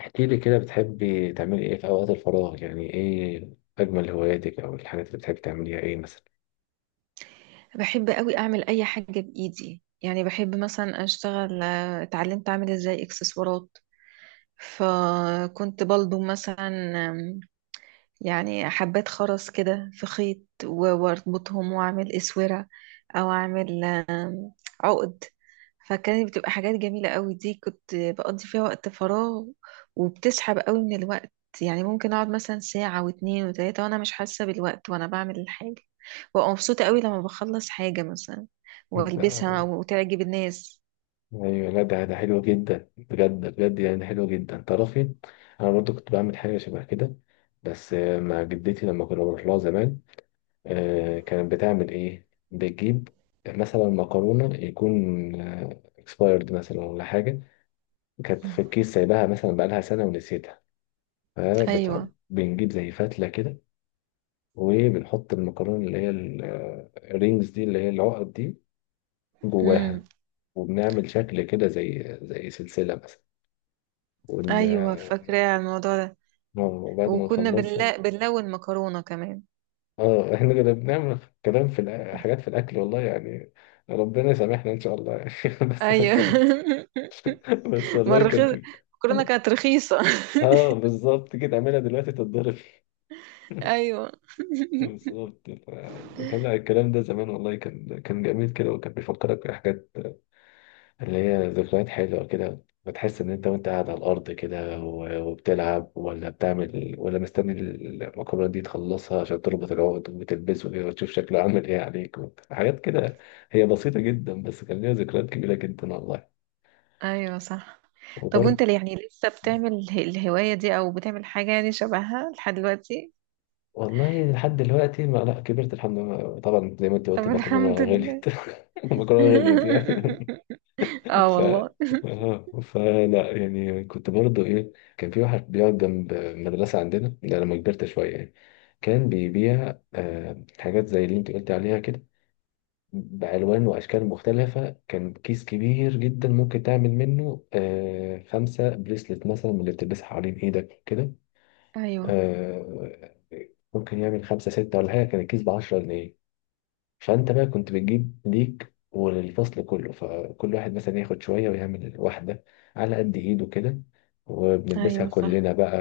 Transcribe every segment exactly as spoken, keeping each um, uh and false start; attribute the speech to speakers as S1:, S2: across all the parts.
S1: احكي لي كده، بتحبي تعملي ايه في اوقات الفراغ؟ يعني ايه اجمل هواياتك او الحاجات اللي بتحبي تعمليها، ايه مثلا؟
S2: بحب قوي اعمل اي حاجه بايدي. يعني بحب مثلا اشتغل، آه، اتعلمت اعمل ازاي اكسسوارات. فكنت بلضم مثلا، آم، يعني حبات خرز كده في خيط و- واربطهم واعمل اسوره، او اعمل آه، عقد. فكانت بتبقى حاجات جميلة قوي. دي كنت بقضي فيها وقت فراغ، وبتسحب قوي من الوقت. يعني ممكن اقعد مثلا ساعة واتنين وتلاتة وانا مش حاسة بالوقت وانا بعمل الحاجة، وابقى مبسوطة قوي لما بخلص حاجة مثلا والبسها
S1: انت-
S2: وتعجب الناس.
S1: ايوه، لا ده ده حلو جدا، بجد بجد، يعني حلو جدا تعرفي. انا برضو كنت بعمل حاجه شبه كده، بس آه، مع جدتي لما كنا بنروح لها زمان. آه، كانت بتعمل ايه؟ بتجيب مثلا مكرونه يكون اكسبايرد مثلا ولا حاجه، كانت في الكيس سايباها مثلا بقالها سنه ونسيتها.
S2: ايوه.
S1: فبت- بنجيب زي فتله كده، وبنحط المكرونة اللي هي الرينجز دي، اللي هي العقد دي،
S2: امم.
S1: جواها. وبنعمل شكل كده زي زي سلسلة مثلا. ون...
S2: ايوه، فاكرة على الموضوع ده.
S1: وبعد ما
S2: وكنا
S1: نخلصها.
S2: بنلا... بنلون مكرونة كمان.
S1: اه احنا كده بنعمل كلام في الأ- حاجات في الأكل والله يعني، ربنا يسامحنا إن شاء الله يعني. بس
S2: ايوه.
S1: ك... بس
S2: ما
S1: والله كانت.
S2: الرخيص، المكرونة كانت رخيصة.
S1: اه بالظبط كده، اعملها دلوقتي تتضرب.
S2: ايوه.
S1: بالظبط ف- كان الكلام ده زمان والله، كان كان جميل كده، وكان بيفكرك بحاجات اللي هي ذكريات حلوة كده. بتحس إن أنت وأنت قاعد على الأرض كده و- وبتلعب ولا بتعمل ولا مستني المكرونة دي تخلصها عشان تربط العقد وتلبسه إيه وتشوف شكله عامل إيه عليك. حاجات كده، هي بسيطة جدا بس كان ليها ذكريات كبيرة جدا والله.
S2: ايوه صح. طب
S1: وبرضه،
S2: وانت اللي يعني لسه بتعمل اله- الهواية دي او بتعمل حاجة يعني شبهها لحد دلوقتي؟
S1: والله لحد دلوقتي ما، لا كبرت الحمد لله طبعا، زي ما أنت
S2: طب
S1: قلت، المكرونة
S2: الحمد
S1: غليت.
S2: لله.
S1: المكرونة غليت يعني.
S2: اه
S1: ف
S2: والله.
S1: اه فلا، يعني كنت برضه ايه، كان في واحد بيقعد جنب مدرسة عندنا ده لما كبرت شوية يعني. كان بيبيع آه حاجات زي اللي انت قلت عليها كده، بألوان وأشكال مختلفة. كان كيس كبير جدا ممكن تعمل منه آه خمسة بريسلت مثلا، من اللي بتلبسها حوالين ايدك كده.
S2: ايوه.
S1: آه، ممكن يعمل خمسة ستة ولا حاجة، كان الكيس بعشرة جنيه. فانت بقى كنت بتجيب ليك وللفصل كله، فكل واحد مثلا ياخد شوية ويعمل واحدة على قد ايده كده، وبنلبسها
S2: ايوه صح.
S1: كلنا بقى.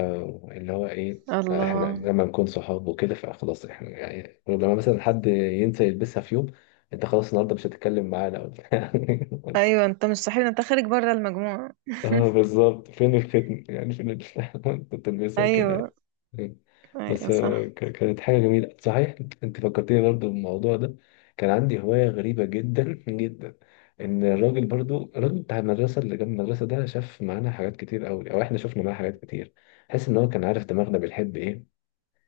S1: اللي هو ايه، احنا
S2: الله.
S1: لما نكون صحاب وكده فخلاص احنا يعني، لما مثلا حد ينسى يلبسها في يوم، انت خلاص النهارده مش هتتكلم معانا. بس
S2: ايوه انت مش صاحبنا، انت خارج بره المجموعة.
S1: اه، بالظبط، فين الختم يعني، فين ال- كنت بلبسها كده
S2: ايوه.
S1: يعني. بس
S2: ايوه
S1: آه،
S2: صح.
S1: ك- كانت حاجة جميلة صحيح، انت، أنت فكرتني برضو بالموضوع ده. كان عندي هواية غريبة جدا جدا، ان الراجل برضو، الراجل بتاع المدرسة اللي جنب المدرسة ده، شاف معانا حاجات كتير قوي او احنا شفنا معاه حاجات كتير. حس ان هو كان عارف دماغنا بنحب ايه.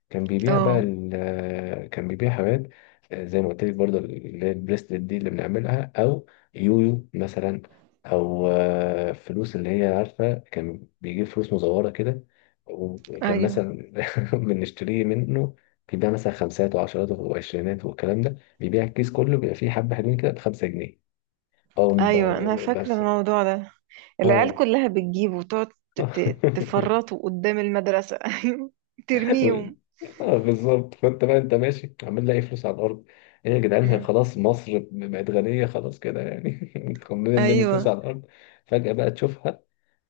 S1: كان بيبيع بقى
S2: اه.
S1: ال- آه، كان بيبيع حاجات آه، زي ما قلت لك برضه، اللي هي البريسلت دي اللي بنعملها، او يويو مثلا، او آه، فلوس اللي هي عارفه، كان بيجيب فلوس مزوره كده. وكان
S2: ايوه.
S1: مثلا بنشتريه منه، بيبيع مثلا خمسات وعشرات وعشرينات والكلام ده، بيبيع الكيس كله، بيبقى فيه حبه حلوين كده بخمسة جنيه. اه
S2: ايوه انا
S1: ب-
S2: فاكرة
S1: بس.
S2: الموضوع ده، العيال
S1: اه
S2: كلها بتجيب وتقعد ت- ت- تفرطوا قدام المدرسة. ايوه. ترميهم.
S1: اه بالظبط، فانت بقى انت ماشي عمال لاقي فلوس على الارض، ايه يا جدعان، هي
S2: أمم.
S1: خلاص مصر بقت غنيه خلاص كده يعني؟ كلنا نرمي فلوس
S2: ايوه
S1: على الارض. فجاه بقى تشوفها،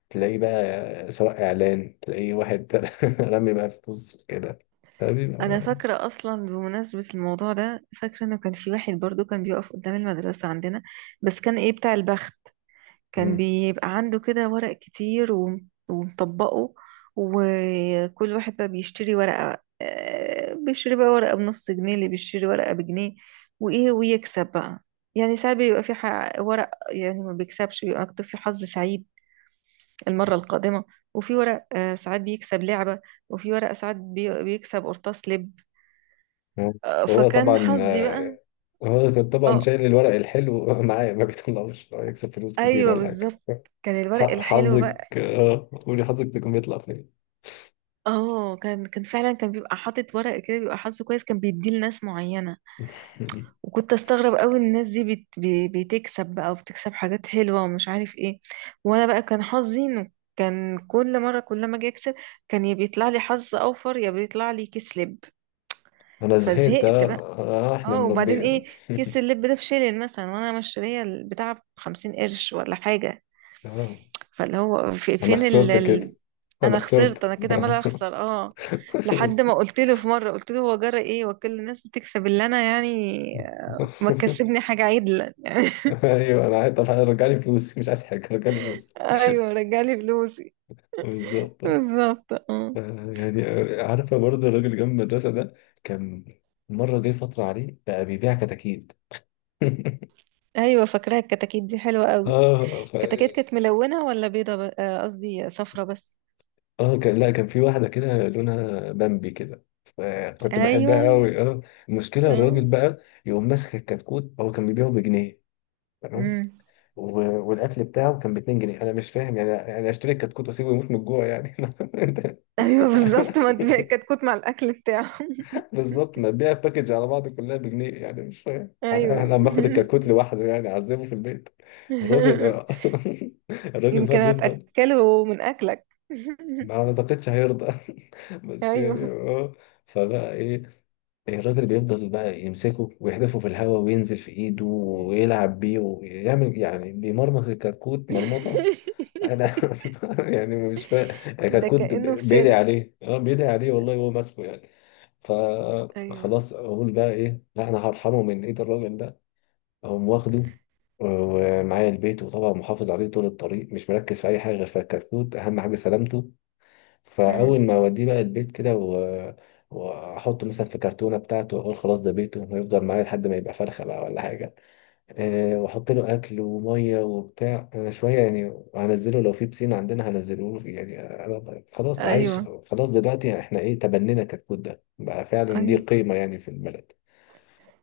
S1: تلاقي بقى سواء اعلان تلاقي واحد رمي بقى فلوس كده،
S2: انا
S1: فبيبقى.
S2: فاكره اصلا بمناسبه الموضوع ده، فاكره انه كان في واحد برضو كان بيقف قدام المدرسه عندنا. بس كان ايه؟ بتاع البخت. كان
S1: مم.
S2: بيبقى عنده كده ورق كتير وم- ومطبقه. وكل واحد بقى بيشتري ورقه، آه، بيشتري بقى ورقه بنص جنيه، اللي بيشتري ورقه بجنيه وايه ويكسب بقى. يعني ساعات بيبقى في ح- ورق يعني ما بيكسبش بيبقى مكتوب فيه حظ سعيد المره القادمه. وفي ورق آه، ساعات بيكسب لعبه. وفي ورق ساعات بي- بيكسب قرطاس لب. آه،
S1: هو
S2: فكان
S1: طبعا
S2: حظي بقى.
S1: آه، هو كان طبعا
S2: اه.
S1: شايل الورق الحلو معايا ما بيطلعوش، هو يكسب فلوس كتير
S2: ايوه
S1: ولا حاجه.
S2: بالظبط. كان الورق
S1: ح-
S2: الحلو
S1: حظك
S2: بقى.
S1: آه، قولي حظك تكون بيطلع فين.
S2: اه كان كان فعلا كان بيبقى حاطط ورق كده بيبقى حظه كويس، كان بيديه لناس معينه. وكنت استغرب قوي الناس دي بت... بي- بتكسب بقى، وبتكسب حاجات حلوه ومش عارف ايه. وانا بقى كان حظي انه كان كل مره كل ما اجي اكسب كان يا بيطلع لي حظ اوفر يا بيطلع لي كسلب.
S1: انا زهقت
S2: فزهقت
S1: اه.
S2: بقى.
S1: آه، احنا
S2: اه وبعدين
S1: مربي.
S2: ايه، كيس اللب ده بشيلن مثلا وانا مشتريه البتاع بخمسين قرش ولا حاجه.
S1: آه.
S2: فاللي هو في
S1: انا
S2: فين ال...
S1: خسرت
S2: ال...
S1: كده، انا
S2: انا خسرت،
S1: خسرت.
S2: انا كده مال اخسر. اه لحد ما قلت له في مره، قلت له هو جرى ايه وكل الناس بتكسب اللي انا يعني؟ ما تكسبني حاجه عدله يعني.
S1: ايوه انا عايز، طب رجع لي فلوسي. مش عايز حاجه، رجع لي فلوسي.
S2: ايوه، رجعلي فلوسي.
S1: بالظبط.
S2: بالظبط اه.
S1: آه، يعني آه، عارفه برضه الراجل جنب المدرسه ده، كان، مره جه فتره عليه بقى بيبيع كتاكيت.
S2: ايوه فاكراها الكتاكيت دي حلوه قوي.
S1: اه.
S2: الكتاكيت كانت ملونه ولا بيضه ب- آه، قصدي صفرة بس.
S1: اه كان، لا كان في واحدة كده لونها بامبي كده، فكنت
S2: ايوه.
S1: بحبها قوي اه. المشكلة، الراجل
S2: اه.
S1: بقى يقوم ماسك الكتكوت، هو كان بيبيعه بجنيه، تمام،
S2: امم.
S1: و- والاكل بتاعه كان ب اتنين جنيه. انا مش فاهم يعني، يعني اشتري الكتكوت واسيبه يموت من الجوع يعني؟ أنت-
S2: ايوه بالظبط، ما انت كتكوت مع الاكل بتاعه.
S1: بالظبط، ما تبيع الباكج على بعض كلها بجنيه يعني، مش فاهم انا،
S2: ايوه.
S1: أنا لما اخد الكتكوت لوحده يعني اعذبه في البيت. الراجل آه. الراجل بقى
S2: يمكن
S1: بيفضل.
S2: هتاكله من اكلك.
S1: ما اعتقدش هيرضى. بس
S2: ايوه.
S1: يعني اه. فبقى ايه، الراجل بيفضل بقى يمسكه ويحدفه في الهواء وينزل في ايده ويلعب بيه ويعمل يعني، بيمرمط الكتكوت مرمطة. انا يعني مش فاهم.
S2: ده
S1: الكتكوت ب-
S2: كأنه في
S1: بيدعي
S2: سيرك.
S1: عليه اه، بيدعي عليه والله هو ماسكه يعني.
S2: ايوه.
S1: فخلاص اقول بقى ايه، لا انا هرحمه من ايد الراجل ده، اقوم واخده آه، ومعايا البيت، وطبعا محافظ عليه طول الطريق، مش مركز في اي حاجه غير في الكتكوت، اهم حاجه سلامته.
S2: مم.
S1: فاول ما اوديه بقى البيت كده و... واحطه مثلا في كرتونه بتاعته واقول خلاص ده بيته، ويفضل معايا لحد ما يبقى فرخه بقى ولا حاجه. أه، واحط له اكل وميه وبتاع انا شويه يعني، هنزله لو في بسين عندنا هنزله له يعني، أنا خلاص عايش.
S2: ايوه.
S1: خلاص دلوقتي احنا ايه، تبنينا كتكوت، ده بقى فعلا ليه
S2: ايوه
S1: قيمه يعني في البلد.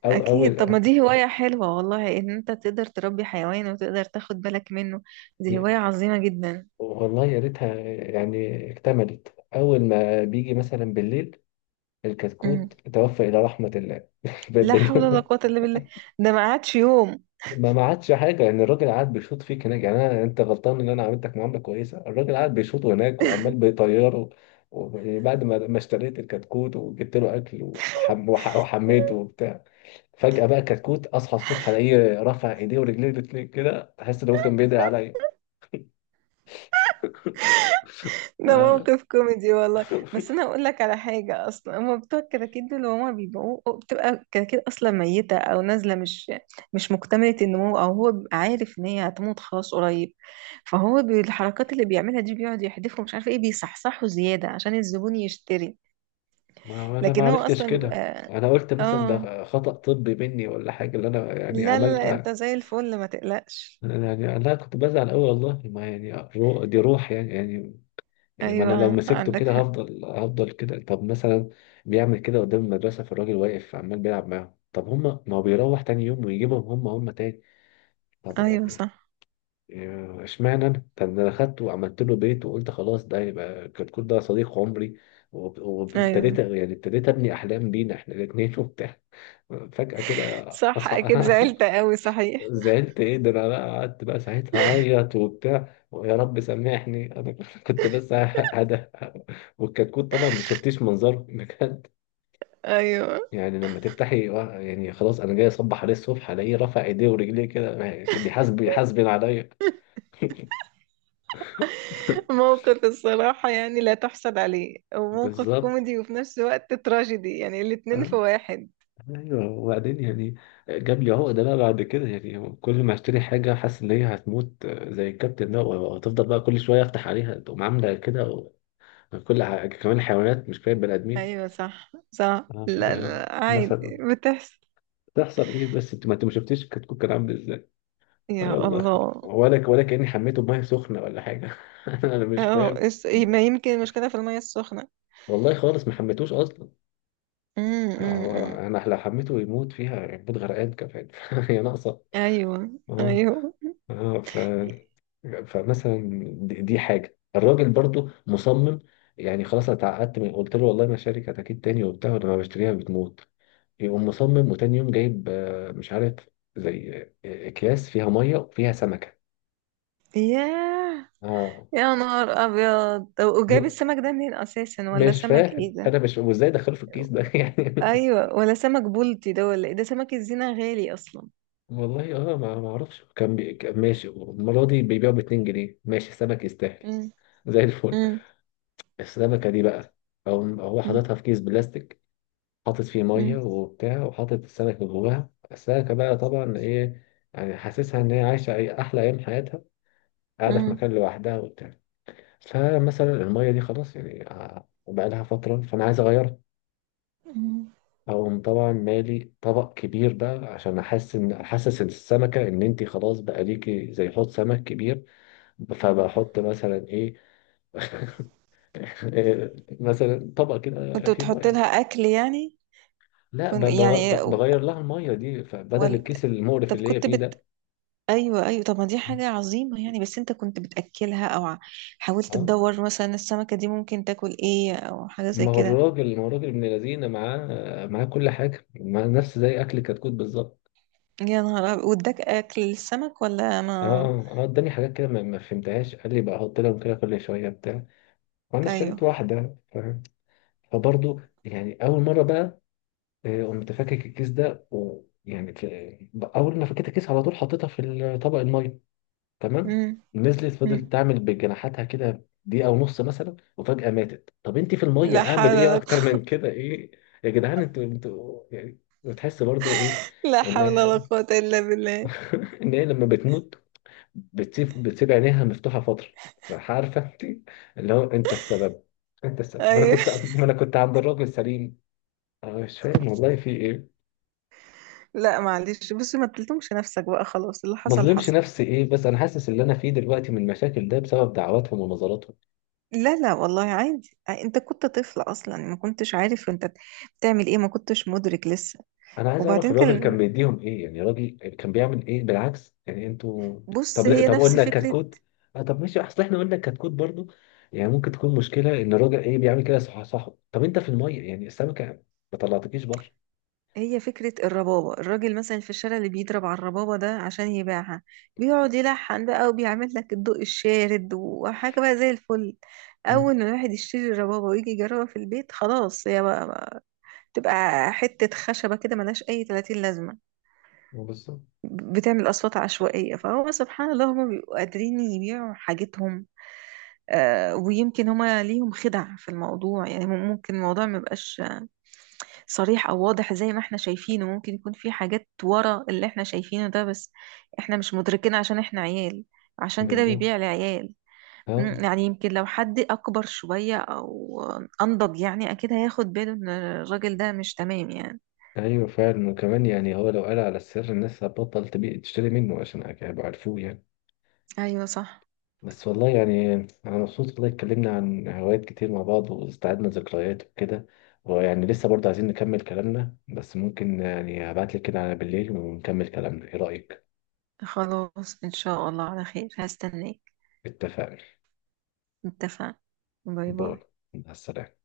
S1: او
S2: اكيد، طب
S1: اول
S2: ما دي هواية حلوة والله ان انت تقدر تربي حيوان وتقدر تاخد بالك منه. دي هواية
S1: ي-
S2: عظيمة جدا.
S1: والله يا ريتها يعني اكتملت. اول ما بيجي مثلا بالليل،
S2: مم.
S1: الكتكوت توفى الى رحمه الله.
S2: لا حول ولا
S1: بن-
S2: قوة الا بالله. ده ما قعدش يوم.
S1: ما ما عادش حاجه يعني. الراجل قاعد بيشوط فيك هناك يعني، انا، انت غلطان ان انا عملتك معامله كويسه، الراجل قاعد بيشوطه هناك وعمال بيطيره. وبعد ما ما اشتريت الكتكوت وجبت له اكل، وحم وح- وحميته وبتاع، فجاه بقى كتكوت اصحى الصبح الاقيه رافع ايديه ورجليه الاتنين كده، تحس ان هو كان بيدعي عليا.
S2: ده
S1: آه.
S2: موقف كوميدي والله. بس انا اقول لك على حاجه، اصلا هما بتوع الكراكيب دول هما بيبقوا بتبقى الكراكيب اصلا ميته او نازله مش مش مكتمله النمو، او هو بيبقى عارف ان هي هتموت خلاص قريب. فهو بالحركات اللي بيعملها دي بيقعد يحدفهم مش عارفه ايه بيصحصحوا زياده عشان الزبون يشتري.
S1: ما هو انا ما
S2: لكن هو
S1: عرفتش
S2: اصلا
S1: كده،
S2: بيبقى.
S1: انا قلت مثلا
S2: اه.
S1: ده خطأ طبي مني ولا حاجه اللي انا يعني
S2: لا لا لا انت
S1: عملتها.
S2: زي الفل، ما تقلقش.
S1: أنا يعني انا كنت بزعل قوي والله ما يعني رو- دي روح يعني يعني، يعني ما انا لو
S2: ايوه
S1: مسكته
S2: عندك
S1: كده
S2: حق.
S1: هفضل هفضل كده. طب مثلا، بيعمل كده قدام المدرسه فالراجل واقف عمال بيلعب معاهم، طب هما ما هو بيروح تاني يوم ويجيبهم هما هما تاني، طب
S2: ايوه
S1: يعني
S2: صح.
S1: آه، اشمعنى انا؟ طب ده انا خدته وعملت له بيت وقلت خلاص ده يبقى كتكوت، ده صديق عمري، وب- وابتديت
S2: ايوه
S1: يعني، ابتديت ابني احلام بينا احنا الاثنين وبتاع، فجاه كده
S2: صح. اكيد
S1: اصحى.
S2: زعلت قوي صحيح.
S1: زعلت، ايه ده، انا بقى قعدت بقى ساعتها اعيط وبتاع، ويا رب سامحني انا كنت، بس هدى. والكتكوت طبعا ما شفتيش منظره بجد
S2: ايوه،
S1: يعني، لما تفتحي وا- يعني خلاص انا جاي اصبح عليه الصبح الاقيه رافع ايديه ورجليه كده. بيحاسب بيحاسبن عليا.
S2: موقف الصراحة يعني لا تحصل عليه، وموقف
S1: بالظبط،
S2: كوميدي وفي نفس الوقت تراجيدي يعني الاتنين في
S1: اه،
S2: واحد.
S1: ايوه وبعدين يعني جاب لي عقده بقى بعد كده، يعني كل ما اشتري حاجه حاسس ان هي هتموت آه، زي الكابتن ده، وتفضل بقى كل شويه افتح عليها تقوم عامله كده و- كل ح- كمان الحيوانات مش كفايه البني ادمين.
S2: أيوة صح صح،
S1: اه
S2: لا
S1: يعني
S2: لا عادي
S1: مثلا،
S2: بتحصل.
S1: تحصل ايه بس، انت ما انت ما شفتيش الكتكوت كان عامل.
S2: يا
S1: يلا،
S2: الله.
S1: ولا ولا كأني حميته بميه سخنة ولا حاجة. أنا مش
S2: اه،
S1: فاهم.
S2: اس- ما يمكن المشكلة في المية السخنة.
S1: والله خالص ما حميتوش أصلا،
S2: أمم، أمم،
S1: هو
S2: أمم.
S1: أنا لو حميته يموت فيها يموت غرقان كمان. هي ناقصة.
S2: أيوة
S1: اه،
S2: أيوة.
S1: اه ف، فمثلا دي, دي حاجة، الراجل برضو مصمم يعني، خلاص أنا اتعقدت من قلت له والله ما شارك أكيد تاني وبتاع ولما بشتريها بتموت. يقوم مصمم وتاني يوم جايب آه، مش عارف زي آه، أكياس فيها مية وفيها سمكة.
S2: ياه.
S1: اه.
S2: يا نهار أبيض، طب وجايب السمك ده منين أساسا؟ ولا
S1: مش
S2: سمك
S1: فاهم
S2: إيه ده؟
S1: انا، مش وازاي دخله في الكيس ده. يعني،
S2: أيوة ولا سمك بولتي ده ولا إيه ده؟ سمك الزينة غالي أصلا.
S1: والله اه، ما ما اعرفش، كان بي... كان ماشي المره دي بيبيعوا ب اتنين جنيه ماشي، السمك يستاهل.
S2: أمم،
S1: زي الفل.
S2: أمم،
S1: السمكه دي بقى، او هو حاططها في كيس بلاستيك، حاطط فيه ميه
S2: أمم،
S1: وبتاع، وحاطط السمك جواها، السمكه بقى طبعا ايه، يعني حاسسها ان هي عايشه أي- احلى ايام حياتها، قاعده في
S2: أمم،
S1: مكان لوحدها وبتاع. فمثلا الميه دي خلاص يعني آه، بقى لها فتره فانا عايز اغيرها،
S2: أمم.
S1: اقوم طبعا مالي طبق كبير بقى عشان احس ان، احسس السمكه ان انت خلاص بقى ليكي زي حوض سمك كبير. فبحط مثلا ايه، مثلا طبق كده
S2: كنت
S1: فيه
S2: بتحط لها
S1: ميه.
S2: اكل يعني؟
S1: لا
S2: كنت
S1: ب-
S2: يعني
S1: بغ- بغير لها الميه دي، فبدل
S2: ولا.
S1: الكيس المقرف
S2: طب
S1: اللي هي
S2: كنت
S1: فيه
S2: بت.
S1: ده.
S2: ايوه ايوه، طب ما دي حاجه عظيمه يعني، بس انت كنت بتاكلها او ع- حاولت
S1: اه،
S2: تدور مثلا السمكه دي ممكن تاكل ايه او حاجه زي
S1: ما هو
S2: كده؟
S1: الراجل ما هو الراجل ابن لذينه، معاه، معاه كل حاجه مع نفس، زي اكل كتكوت بالظبط.
S2: يا نهار أبيض. واداك اكل السمك ولا
S1: اه،
S2: ما؟
S1: اه آه، اداني حاجات كده ما ما فهمتهاش، قال لي بقى احط لهم كده كل شويه بتاع، وانا
S2: ايوه.
S1: اشتريت واحده. فبرضه يعني اول مره بقى آه، قمت فاكك الكيس ده ويعني في- اول ما فكيت الكيس على طول حطيتها في ال- طبق الميه، تمام.
S2: امم.
S1: نزلت
S2: أمم.
S1: فضلت تعمل بجناحاتها كده دقيقه ونص مثلا، وفجاه ماتت. طب انت في الميه
S2: لا
S1: اعمل
S2: حول
S1: ايه
S2: ولا
S1: اكتر
S2: قوة.
S1: من كده ايه؟ يا جدعان، انتوا انتوا يعني بتحس برضه ايه،
S2: لا حول ولا
S1: ان
S2: قوة إلا بالله.
S1: ان هي لما بتموت بتسيب بتسيب عينيها مفتوحه فتره. عارفه انت، اللي هو انت السبب، انت السبب، ما انا
S2: أيوه.
S1: كنت ما انا كنت عند الراجل سليم. أنا مش فاهم والله في ايه.
S2: لا معلش بصي، ما تلتمش نفسك بقى خلاص، اللي
S1: ما
S2: حصل
S1: ظلمش
S2: حصل.
S1: نفسي ايه، بس انا حاسس اللي انا فيه دلوقتي من المشاكل ده بسبب دعواتهم ونظراتهم.
S2: لا لا والله عادي، انت كنت طفل اصلا ما كنتش عارف انت بتعمل ايه، ما كنتش مدرك لسه.
S1: انا عايز اعرف
S2: وبعدين
S1: الراجل
S2: كان.
S1: كان بيديهم ايه يعني، الراجل كان بيعمل ايه بالعكس يعني انتوا.
S2: بص،
S1: طب
S2: هي
S1: طب
S2: نفس
S1: قلنا
S2: فكرة.
S1: كتكوت، آه طب ماشي، اصل احنا قلنا كتكوت برضو يعني، ممكن تكون مشكلة ان الراجل ايه بيعمل كده، صح صح، طب انت في المية يعني السمكة، ما طلعتكيش بره.
S2: هي فكرة الربابة، الراجل مثلا في الشارع اللي بيضرب على الربابة ده عشان يبيعها بيقعد يلحن بقى وبيعمل لك الضوء الشارد وحاجة بقى زي الفل.
S1: مم.
S2: أول ما الواحد يشتري الربابة ويجي يجربها في البيت خلاص هي بقى, بقى تبقى حتة خشبة كده ملهاش أي تلاتين لازمة.
S1: بالظبط،
S2: بتعمل أصوات عشوائية. فهو سبحان الله هما بيبقوا قادرين يبيعوا حاجتهم. آه، ويمكن هما ليهم خدع في الموضوع، يعني مم- ممكن الموضوع ما يبقاش صريح او واضح زي ما احنا شايفينه، ممكن يكون في حاجات ورا اللي احنا شايفينه ده، بس احنا مش مدركين عشان احنا عيال. عشان كده بيبيع
S1: بالظبط
S2: لعيال.
S1: اه.
S2: مم، يعني يمكن لو حد اكبر شوية او انضج يعني اكيد هياخد باله ان الراجل ده مش تمام يعني.
S1: ايوه فعلا، وكمان يعني هو لو قال على السر الناس هتبطل تبيع تشتري منه، عشان هيبقوا عارفوه يعني.
S2: ايوه صح.
S1: بس والله يعني، أنا مبسوط والله، اتكلمنا عن هوايات كتير مع بعض واستعدنا ذكريات وكده، ويعني لسه برضه عايزين نكمل كلامنا، بس ممكن يعني هبعتلك كده على بالليل ونكمل كلامنا، إيه رأيك؟
S2: خلاص ان شاء الله على خير، هستناك.
S1: اتفقنا.
S2: اتفقنا. باي
S1: باي.
S2: باي.
S1: مع السلامة.